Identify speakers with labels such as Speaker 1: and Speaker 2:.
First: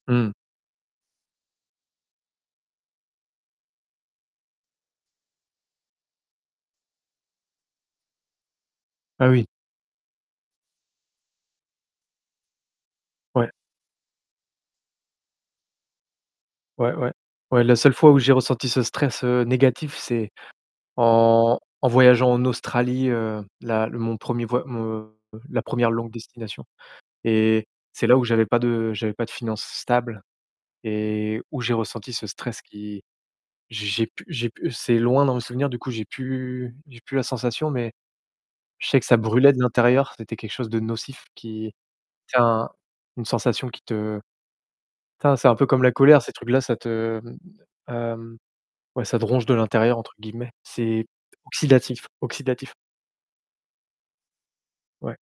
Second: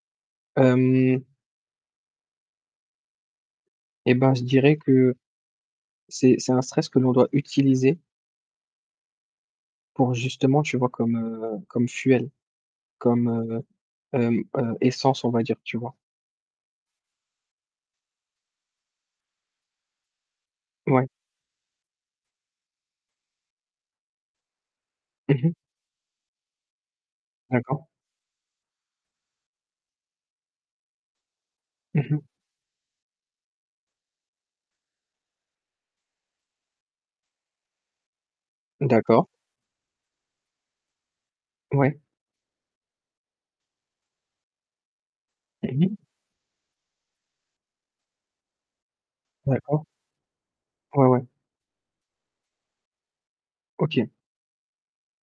Speaker 1: Mmh.
Speaker 2: Hem eh ben je dirais que, c'est c'est un stress que l'on doit utiliser
Speaker 1: Ah oui.
Speaker 2: pour justement, tu vois, comme, heu, comme fuel, comme,
Speaker 1: Ouais.
Speaker 2: heu, hem, heu, essence on va dire, tu vois?
Speaker 1: Ouais, ouais, ouais, la seule fois où j'ai ressenti ce stress, heu, négatif, c'est
Speaker 2: Ouais.
Speaker 1: en en voyageant en Australie, heu, la le mon 1er, voy mon
Speaker 2: Mmh mh.
Speaker 1: la 1re longue destination et
Speaker 2: D'accord.
Speaker 1: c'est là où j'avais pas de j'avais pas de finances stables et où j'ai
Speaker 2: Mmh
Speaker 1: ressenti
Speaker 2: mh.
Speaker 1: ce stress qui, j'ai j'ai j'ai pu j'ai pu c'est loin dans mes souvenirs, du coup, j'ai plus j'ai plus la sensation mais je sais que ça
Speaker 2: D'accord.
Speaker 1: brûlait de l'intérieur, c'était quelque chose de nocif qui,
Speaker 2: Ouais.
Speaker 1: ça une sensation qui te tin c'est un peu
Speaker 2: Mmh
Speaker 1: comme la
Speaker 2: mh.
Speaker 1: colère ces trucs-là, ça te, mmh, hem, ouais, ça te «ronge de
Speaker 2: D'accord.
Speaker 1: l'intérieur», entre guillemets. C'est
Speaker 2: Ouais, ouais.
Speaker 1: oxydatif, oxydatif.
Speaker 2: OK.
Speaker 1: Ouais.